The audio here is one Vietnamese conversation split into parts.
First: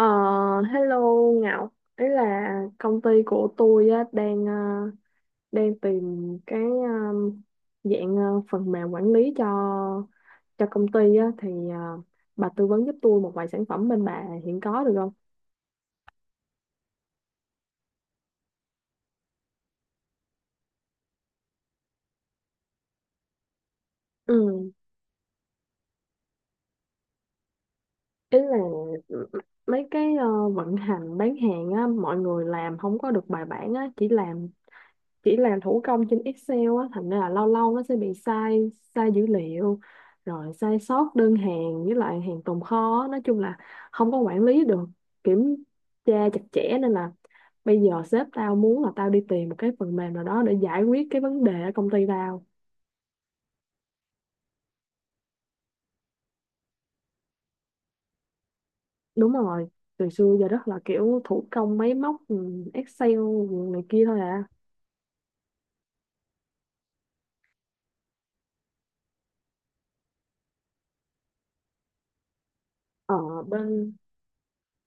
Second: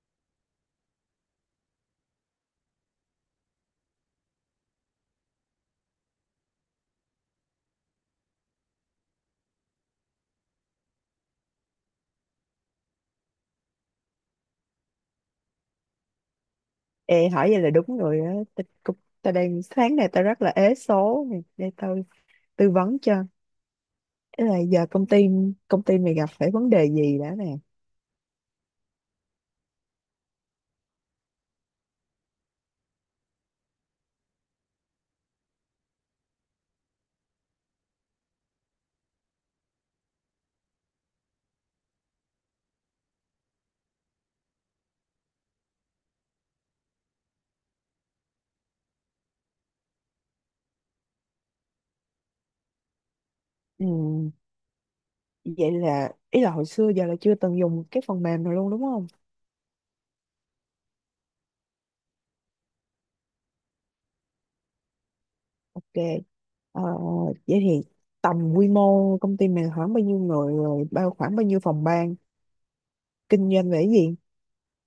Ờ, hello Ngọc. Ý là công ty của tôi á, đang đang tìm cái dạng phần mềm quản lý cho công ty á, thì ờ, bà tư vấn giúp tôi một vài sản phẩm bên bà hiện có được không? Ê, hỏi vậy là đúng rồi á. Ta, cũng- ta đang Sáng nay ta rất là ế số nè, để tao tư vấn cho. Thế là Ừ, giờ công ty mày gặp phải vấn đề gì đã nè? ý là m- mấy cái vận hành bán hàng á, mọi người làm không có được bài bản á, chỉ làm thủ công trên Excel á, thành ra là lâu lâu nó sẽ bị sai sai dữ liệu rồi sai sót đơn hàng với lại hàng tồn kho á. Nói chung là không có quản lý được, kiểm tra chặt chẽ, nên là bây giờ sếp tao muốn là tao đi tìm một cái phần mềm nào đó để giải quyết cái vấn đề ở công ty tao. Ừ, vậy là ý là hồi xưa giờ là chưa từng dùng cái phần mềm nào luôn đúng không? Đúng rồi, từ xưa giờ rất là kiểu thủ công máy móc, ừ, Excel này kia thôi à. Ok. Ờ, Vậy thì tầm quy mô công ty mình khoảng bao nhiêu người rồi khoảng bao nhiêu phòng ban ở kinh doanh về cái bên gì?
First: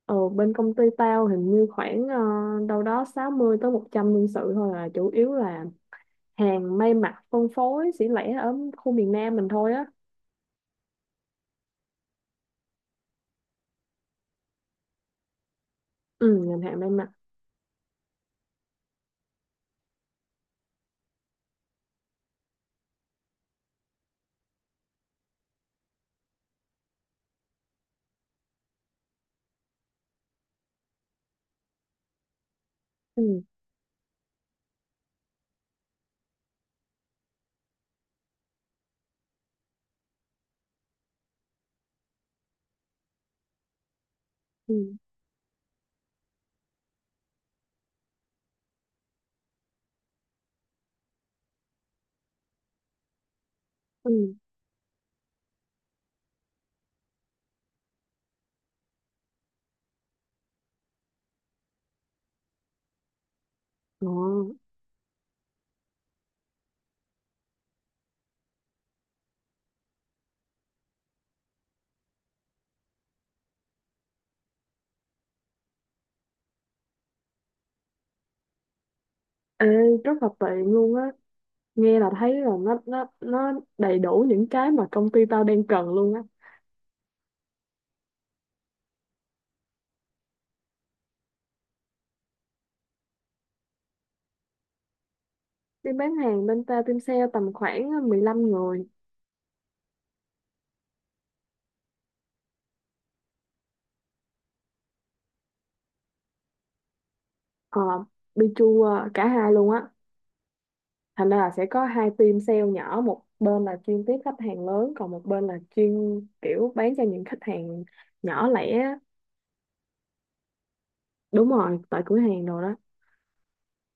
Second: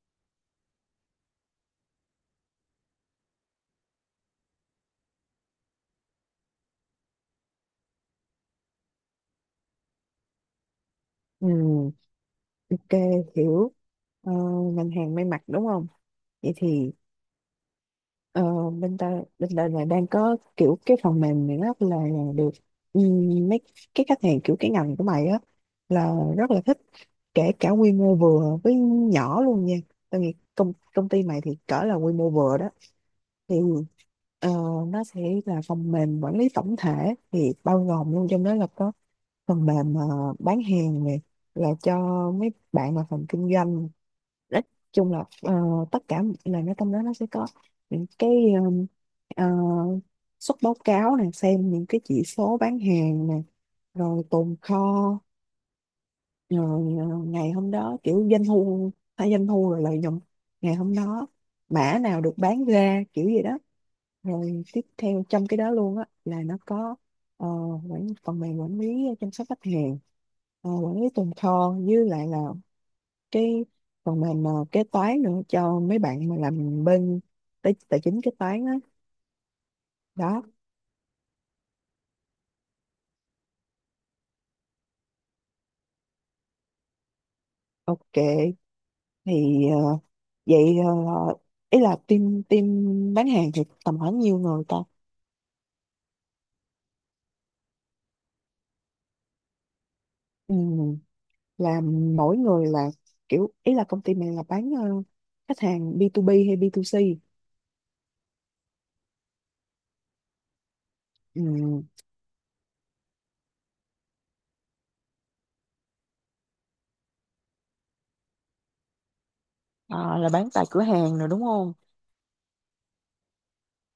Ở bên công ty tao hình như khoảng đâu đó 60 tới 100 nhân sự thôi à, chủ yếu là hàng may mặc phân phối xỉ lẻ ở khu miền Nam mình thôi á. Ừ, ok, hiểu. Ờ, Ngành hàng may mặc đúng không? Ừ, Vậy ngành hàng may thì, mặc. Ờ, bên ta là đang có kiểu cái phần mềm này rất là được. Mấy cái khách hàng kiểu cái ngành của mày á là rất là thích, kể cả quy mô vừa với nhỏ luôn nha. Tao nghĩ công công ty mày thì cỡ là quy mô vừa đó. Ừ. Thì ờ, nó sẽ là phần mềm quản lý tổng thể, thì bao gồm luôn trong đó là có phần mềm bán hàng này là cho mấy bạn mà phần kinh doanh. Nói Ừ. chung là tất cả là nó trong đó nó sẽ có những cái, um, ờ, xuất báo cáo này, xem những cái chỉ số bán hàng này, Ừ. rồi tồn kho, rồi ngày hôm đó kiểu doanh thu, hay doanh thu rồi lợi nhuận ngày hôm đó, mã nào được bán ra kiểu gì đó. Ồ. Rồi tiếp theo trong cái đó luôn á là nó có ờ, phần mềm quản lý chăm sóc khách hàng, quản lý tồn kho, với lại là cái phần mềm mà kế toán nữa cho mấy bạn mà làm bên tài chính kế toán á. Ê, rất là Đó. tiện luôn á, nghe là thấy là nó đầy đủ những cái mà công ty tao đang cần luôn á. Ok, thì ờ, vậy ý là team team bán hàng thì tầm khoảng nhiêu người ta. Team bán hàng bên tao, team sale tầm khoảng 15 người. Ừ, là mỗi người là kiểu, ý là công ty mình là bán khách hàng B2B hay B2C. Ờ, cả hai luôn á, thành ra Ừ, là sẽ có hai team sale nhỏ, một bên là chuyên tiếp khách hàng lớn, còn một bên là chuyên kiểu bán cho những khách hàng nhỏ lẻ á. ờ, là bán tại cửa hàng rồi đúng Đúng không. rồi, tại cửa hàng rồi đó.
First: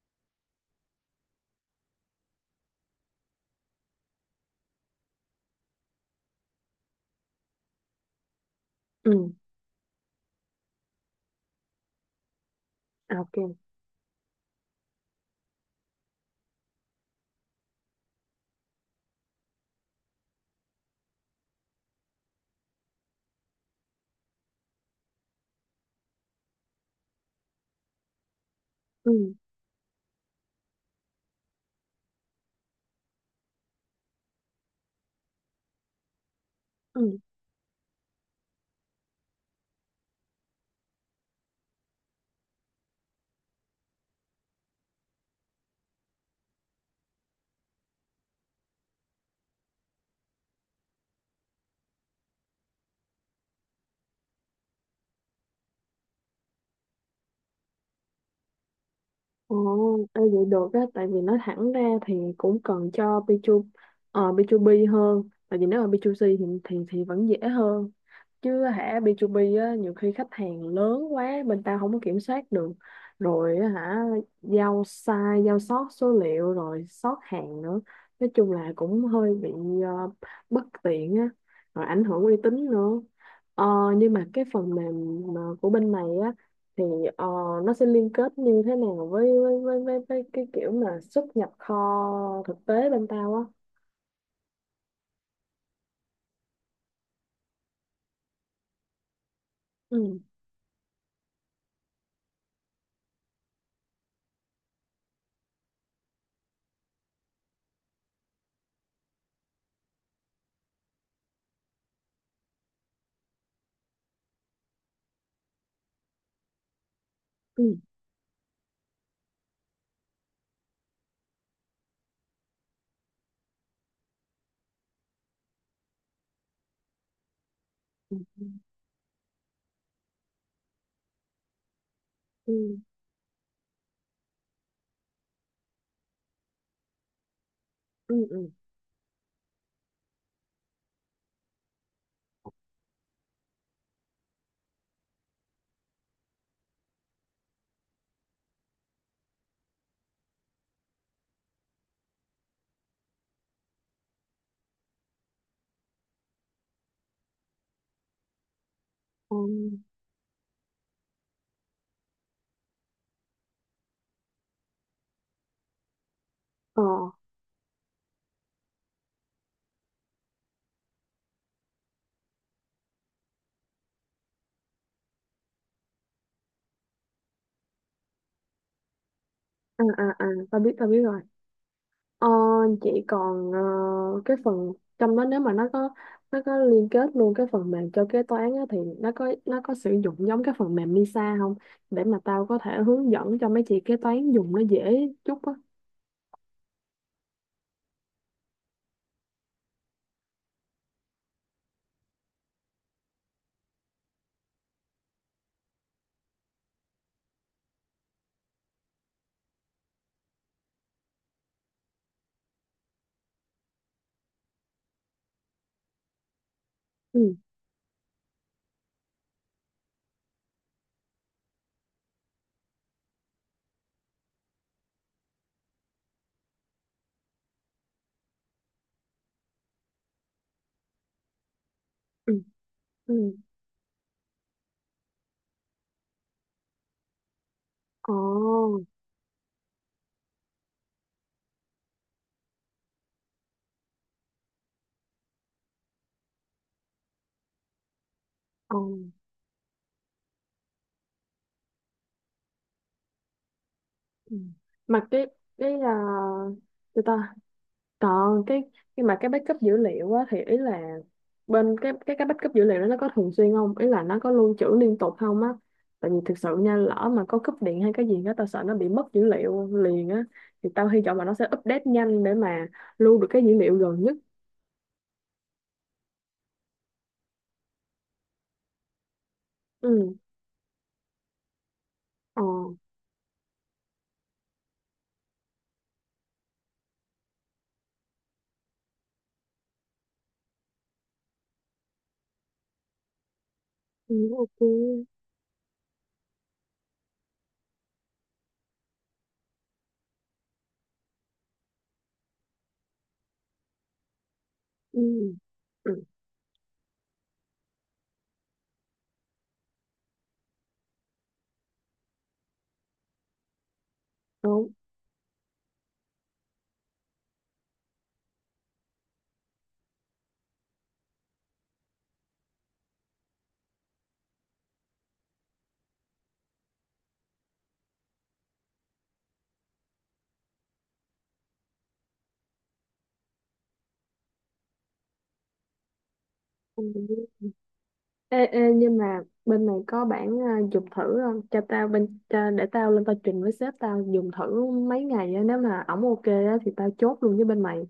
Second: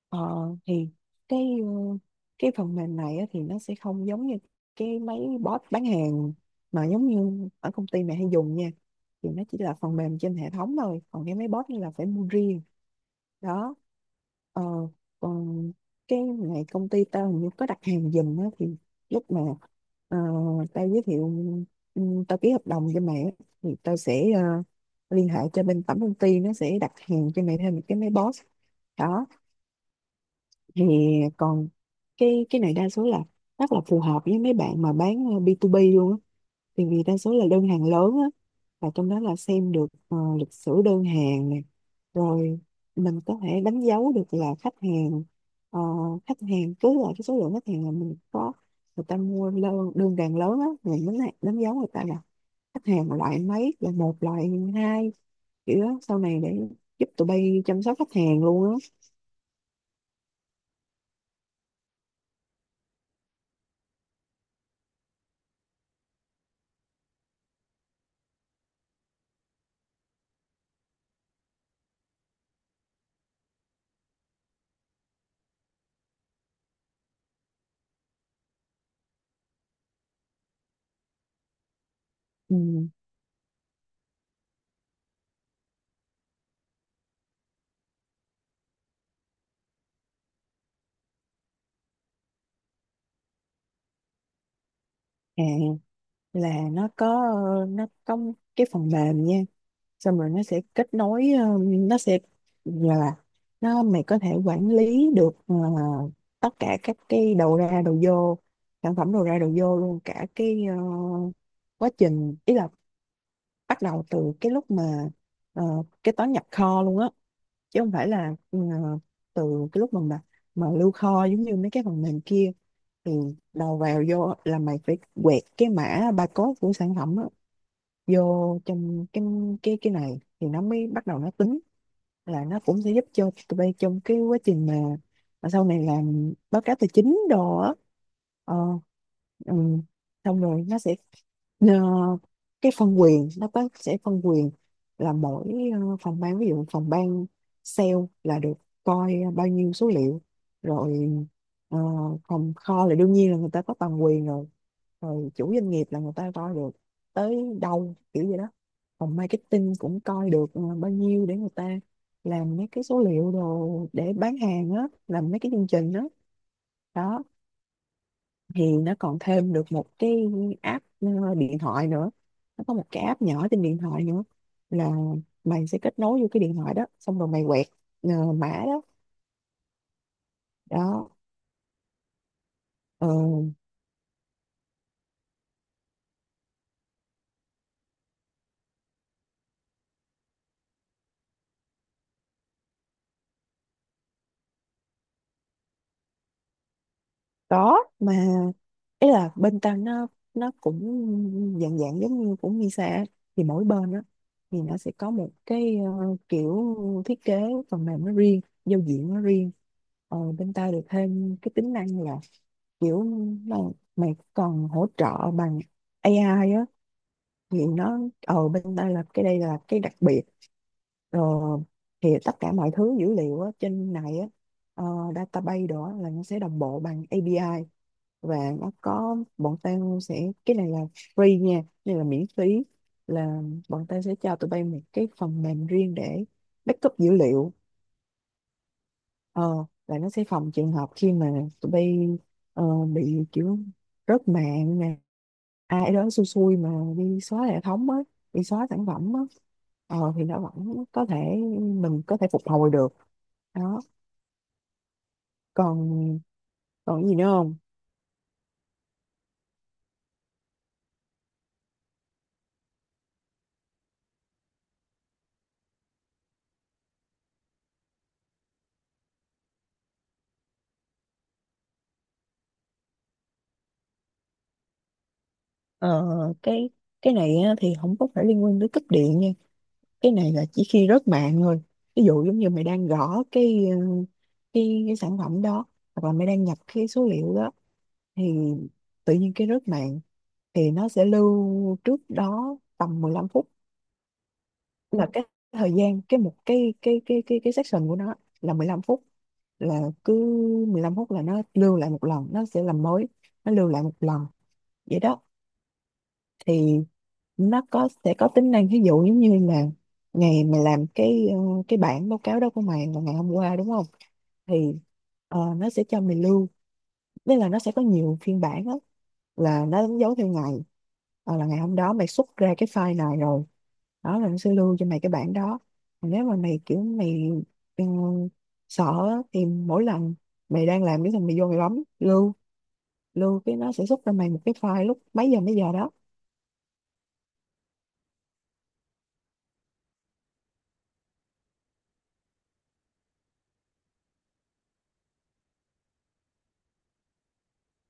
Ờ, thì cái ờ, cái phần mềm này á, thì nó sẽ không giống như cái mấy bot bán hàng mà giống như ở công ty mẹ hay dùng nha. Ừ. Thì nó chỉ là phần mềm trên hệ thống thôi, còn cái mấy bot này là phải mua riêng. À, ok. Đó. ờ, Còn cái này công ty tao hình như có đặt hàng giùm á, thì lúc mà ờ, tao giới thiệu, ừ, tao ký hợp đồng cho mẹ á, thì tao sẽ liên hệ cho bên tổng công ty, nó sẽ đặt hàng cho mẹ thêm một cái máy boss. Ừ. Đó. Thì còn cái này đa số là rất là phù hợp với mấy bạn mà bán B2B luôn á, thì vì Ừ. đa số là đơn hàng lớn á. Và trong đó là xem được lịch sử đơn hàng này, rồi mình có thể đánh dấu được là khách hàng. ờ, Khách hàng cứ là cái số lượng khách hàng là mình có, người ta mua đơn hàng lớn á, mình đánh dấu người ta là khách hàng loại mấy, là một loại hai kiểu đó, sau này để giúp tụi bay chăm sóc khách hàng luôn á. Ồ. Ê, vậy được á, tại vì nói thẳng ra thì cũng cần cho B2B hơn, tại vì nếu mà B2C thì vẫn dễ hơn chứ hả, B2B á nhiều khi khách hàng lớn quá bên tao không có kiểm soát được rồi á hả, giao sai giao sót số liệu rồi sót hàng nữa, nói chung là cũng hơi bị ờ, bất tiện á, rồi ảnh hưởng uy tín Ừ. nữa. Ờ, nhưng mà cái phần mềm mà của bên này thì ờ, nó sẽ liên kết như thế nào với cái kiểu mà xuất nhập kho thực tế bên tao á. À, là nó có cái phần mềm nha. Ừ. Xong rồi nó sẽ kết nối, nó sẽ là nó, mày có thể quản lý được tất cả các cái đầu ra đầu vô, sản phẩm đầu ra đầu vô luôn, cả cái quá trình, ý là bắt đầu từ cái lúc mà ờ, kế toán nhập kho luôn á, Ừ. chứ không phải là từ cái lúc mà lưu kho giống như mấy cái phần mềm kia. Thì đầu vào vô là mày phải quẹt cái mã barcode của sản phẩm á Ừ. vô trong cái này thì nó mới bắt đầu nó tính. Là Ừ. nó cũng sẽ giúp cho tụi bay trong cái quá trình mà sau này làm báo cáo tài chính đồ á. Ừ. Ừ. ờ, ừ. Xong rồi nó sẽ, Ờ, cái phân quyền nó sẽ phân quyền là mỗi phòng ban, ví dụ phòng ban sale là được coi bao nhiêu số liệu, rồi ờ, phòng kho là đương nhiên là người ta có toàn quyền rồi, rồi chủ doanh nghiệp là người ta coi được tới đâu kiểu vậy đó. Phòng Ừ. marketing cũng coi được bao nhiêu để người ta làm mấy cái số liệu đồ để bán hàng á, làm mấy cái chương trình đó. Ờ. Đó. Thì nó còn thêm được một cái app điện thoại nữa. Nó có một cái app nhỏ trên điện thoại nữa, là mày sẽ kết nối vô cái điện thoại đó, xong rồi mày quẹt mã đó. À, tao biết, tao biết Đó. rồi. Ờ, chị ờ, còn cái phần trong đó, nếu mà nó có liên kết luôn cái phần mềm cho kế toán á, thì nó có sử dụng giống cái phần mềm Lisa không, để mà tao có thể hướng dẫn cho mấy chị kế toán dùng nó dễ chút á. có mà, ý là bên tao nó cũng dạng dạng giống như cũng Misa á. Thì mỗi bên đó thì nó sẽ có một cái kiểu thiết kế phần mềm nó riêng, giao diện nó riêng. Bên tao được thêm cái tính năng là kiểu mà mày còn hỗ trợ bằng AI á. Ừ. Thì nó bên đây là đây là cái đặc biệt rồi. Thì tất cả mọi thứ dữ liệu á, trên này á, ờ, database đó là nó sẽ đồng bộ bằng API. Và nó có bọn tao sẽ, cái này là free nha, đây là miễn Ừ. phí. Ừ. Là bọn tao sẽ cho tụi bay một cái phần mềm riêng để backup dữ liệu. Ồ. Ờ là nó sẽ phòng trường hợp khi mà tụi bay bị kiểu rớt mạng nè, ai đó xui xui mà đi xóa hệ thống á, đi xóa Ồ. sản phẩm á. Thì nó vẫn có thể, mình có thể phục hồi được. Đó. Ừ. mà cái Còn à, còn người cái gì nữa ta không? còn cái Nhưng mà cái backup dữ liệu á, thì ý là bên cái backup dữ liệu đó nó có thường xuyên không, ý là nó có lưu trữ liên tục không á, tại vì thực sự nha, lỡ mà có cúp điện hay cái gì đó tao sợ nó bị mất dữ liệu liền á, thì tao hy vọng là nó sẽ update nhanh để mà lưu được cái dữ liệu gần nhất. ờ, cái cái này á, thì không có phải liên quan tới cấp điện nha. Cái Ừ. này là chỉ khi rớt mạng thôi. Ví dụ giống Ờ. như mày đang gõ cái cái sản phẩm đó, hoặc là mày đang nhập cái số liệu đó, thì tự nhiên cái rớt mạng, thì nó sẽ lưu trước đó tầm 15 phút. Ừ, ok. Là cái thời gian cái một cái section của nó là 15 phút. Là cứ 15 phút là nó lưu lại một lần, nó sẽ làm mới, nó lưu lại một lần, vậy Ừ. đó. Ừ. Thì nó có sẽ có tính năng ví dụ giống như là ngày mày làm cái cái bản báo cáo đó của mày là ngày hôm qua đúng không. Đúng. Thì nó sẽ cho mày lưu, nên là nó sẽ có nhiều phiên bản á, là nó đánh dấu theo ngày. Là ngày hôm đó mày xuất ra cái file này rồi, đó là nó sẽ lưu cho mày cái bản đó. Còn nếu mà mày kiểu mày ừ, sợ á, thì mỗi lần mày đang làm cái thằng mày vô mày bấm lưu lưu cái, nó sẽ xuất ra mày một cái file lúc mấy giờ đó. Ừ. Ê, ê, nhưng mà bên này có bản à, dùng thử không? Cho tao bên cho, Để tao lên tao trình với sếp tao dùng thử mấy ngày á, nếu mà ổng ok á thì tao chốt luôn với bên mày.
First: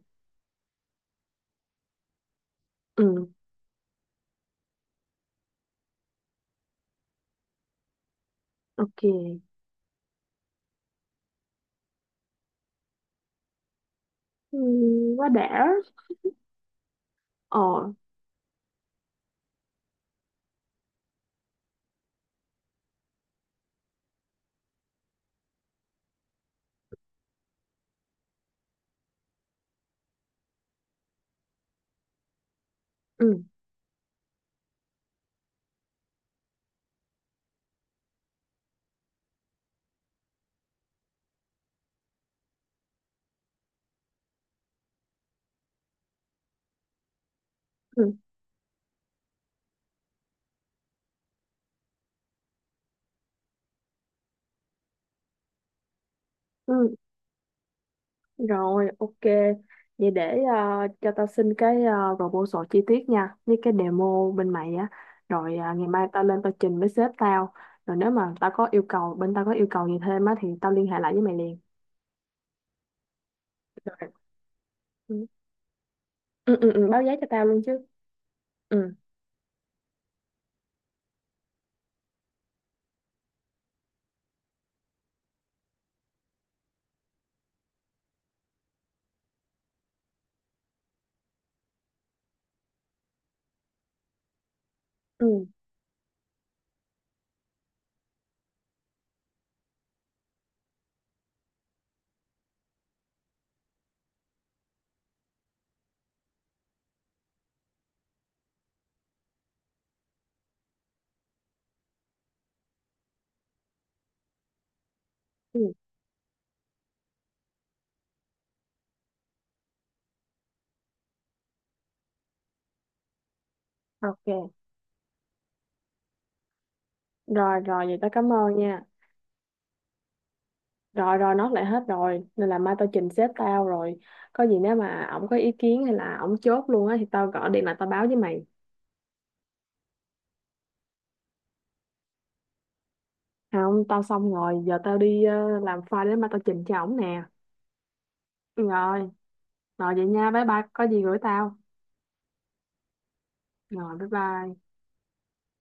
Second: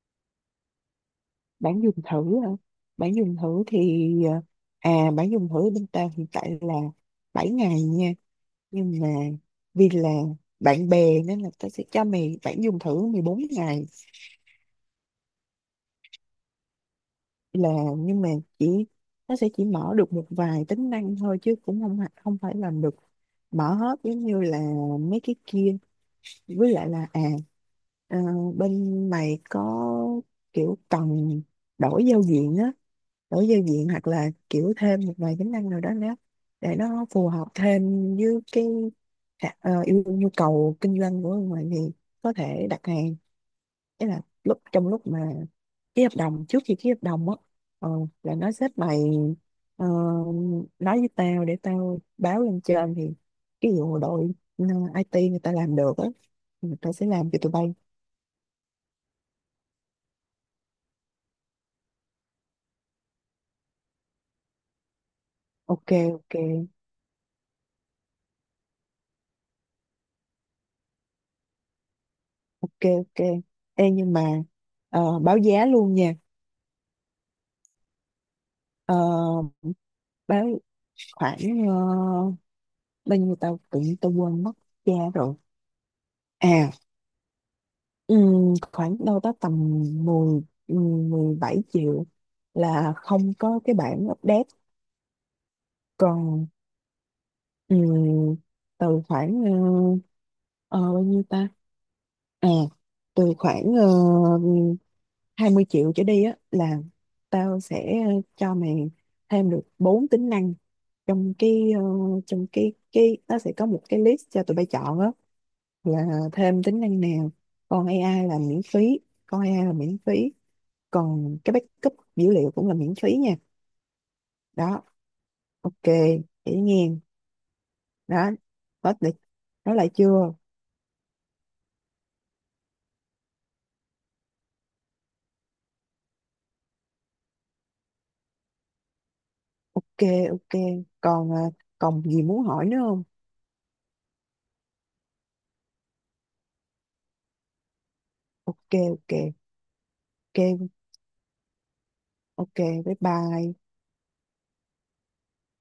Bản dùng thử hả? Bản Ừ, dùng thử thì bản dùng thử bên tao hiện tại là 7 ngày nha. Nhưng mà ok. vì là bạn bè nên là tao sẽ cho mày bạn dùng thử 14 ngày. Ừ, quá đã. Ờ. Là nhưng mà chỉ, nó sẽ chỉ mở được một vài tính năng thôi, chứ cũng không phải làm được mở hết giống như là mấy cái kia. Với lại là ờ, bên mày có kiểu cần đổi giao diện á, Ừ. đổi giao diện hoặc là kiểu thêm một vài tính năng nào đó nữa để nó phù hợp thêm với cái khả- ờ, yêu nhu cầu kinh doanh của mày thì có thể đặt hàng. Tức là trong lúc mà ký hợp đồng, trước khi ký hợp đồng á, ờ, Ừ. là nó xếp mày ờ, nói với tao để tao báo lên trên, thì cái vụ đội ừ, IT người ta làm được á. Ừ, tao Ừ. sẽ làm cho tụi bay. Rồi, ok. Vậy để à, cho tao xin cái proposal chi tiết nha, với cái demo bên mày á. Rồi à, ngày Ok. mai tao Ok. lên tao trình với sếp tao. Rồi nếu mà tao có yêu cầu, bên tao có yêu cầu gì thêm á thì tao liên hệ lại với mày liền. Ok. Ok. Ê, Rồi. nhưng mà báo giá luôn nha. Ừ, ừ, ừ, báo giá cho tao luôn chứ. Ờ, Ừ. Báo khoảng ờ, bao nhiêu, tao tự nhiên tao quên mất giá rồi. À khoảng đâu đó tầm 10 17 triệu, là không có cái bản update. Ừ. Còn ừm, từ khoảng ờ, bao nhiêu ta, à từ khoảng 20 triệu trở đi á là tao sẽ cho mày thêm được 4 tính năng, trong cái trong cái nó sẽ có một cái list cho tụi bay chọn á Ừ. là thêm tính năng nào. Còn AI là miễn phí. Còn AI là miễn phí. Còn cái backup dữ liệu cũng là miễn phí nha. Ok. Đó. Ok. Dễ nghe. Rồi rồi, vậy tao Đó. cảm ơn nha. Hết lịch nói lại chưa. Rồi rồi, nó lại hết rồi nên là mai tao trình sếp tao rồi, có gì nếu mà ổng có ý kiến hay là ổng chốt luôn á thì tao gọi điện lại tao báo với mày. Ok. Ok. Còn còn gì muốn hỏi nữa không? À, không, tao xong rồi, giờ tao đi làm file để mai tao trình cho ổng nè. Ok. Rồi. Ok. Rồi, vậy nha, bye bye, Ok. có gì gửi tao. Ok. Bye bye. Rồi, bye bye.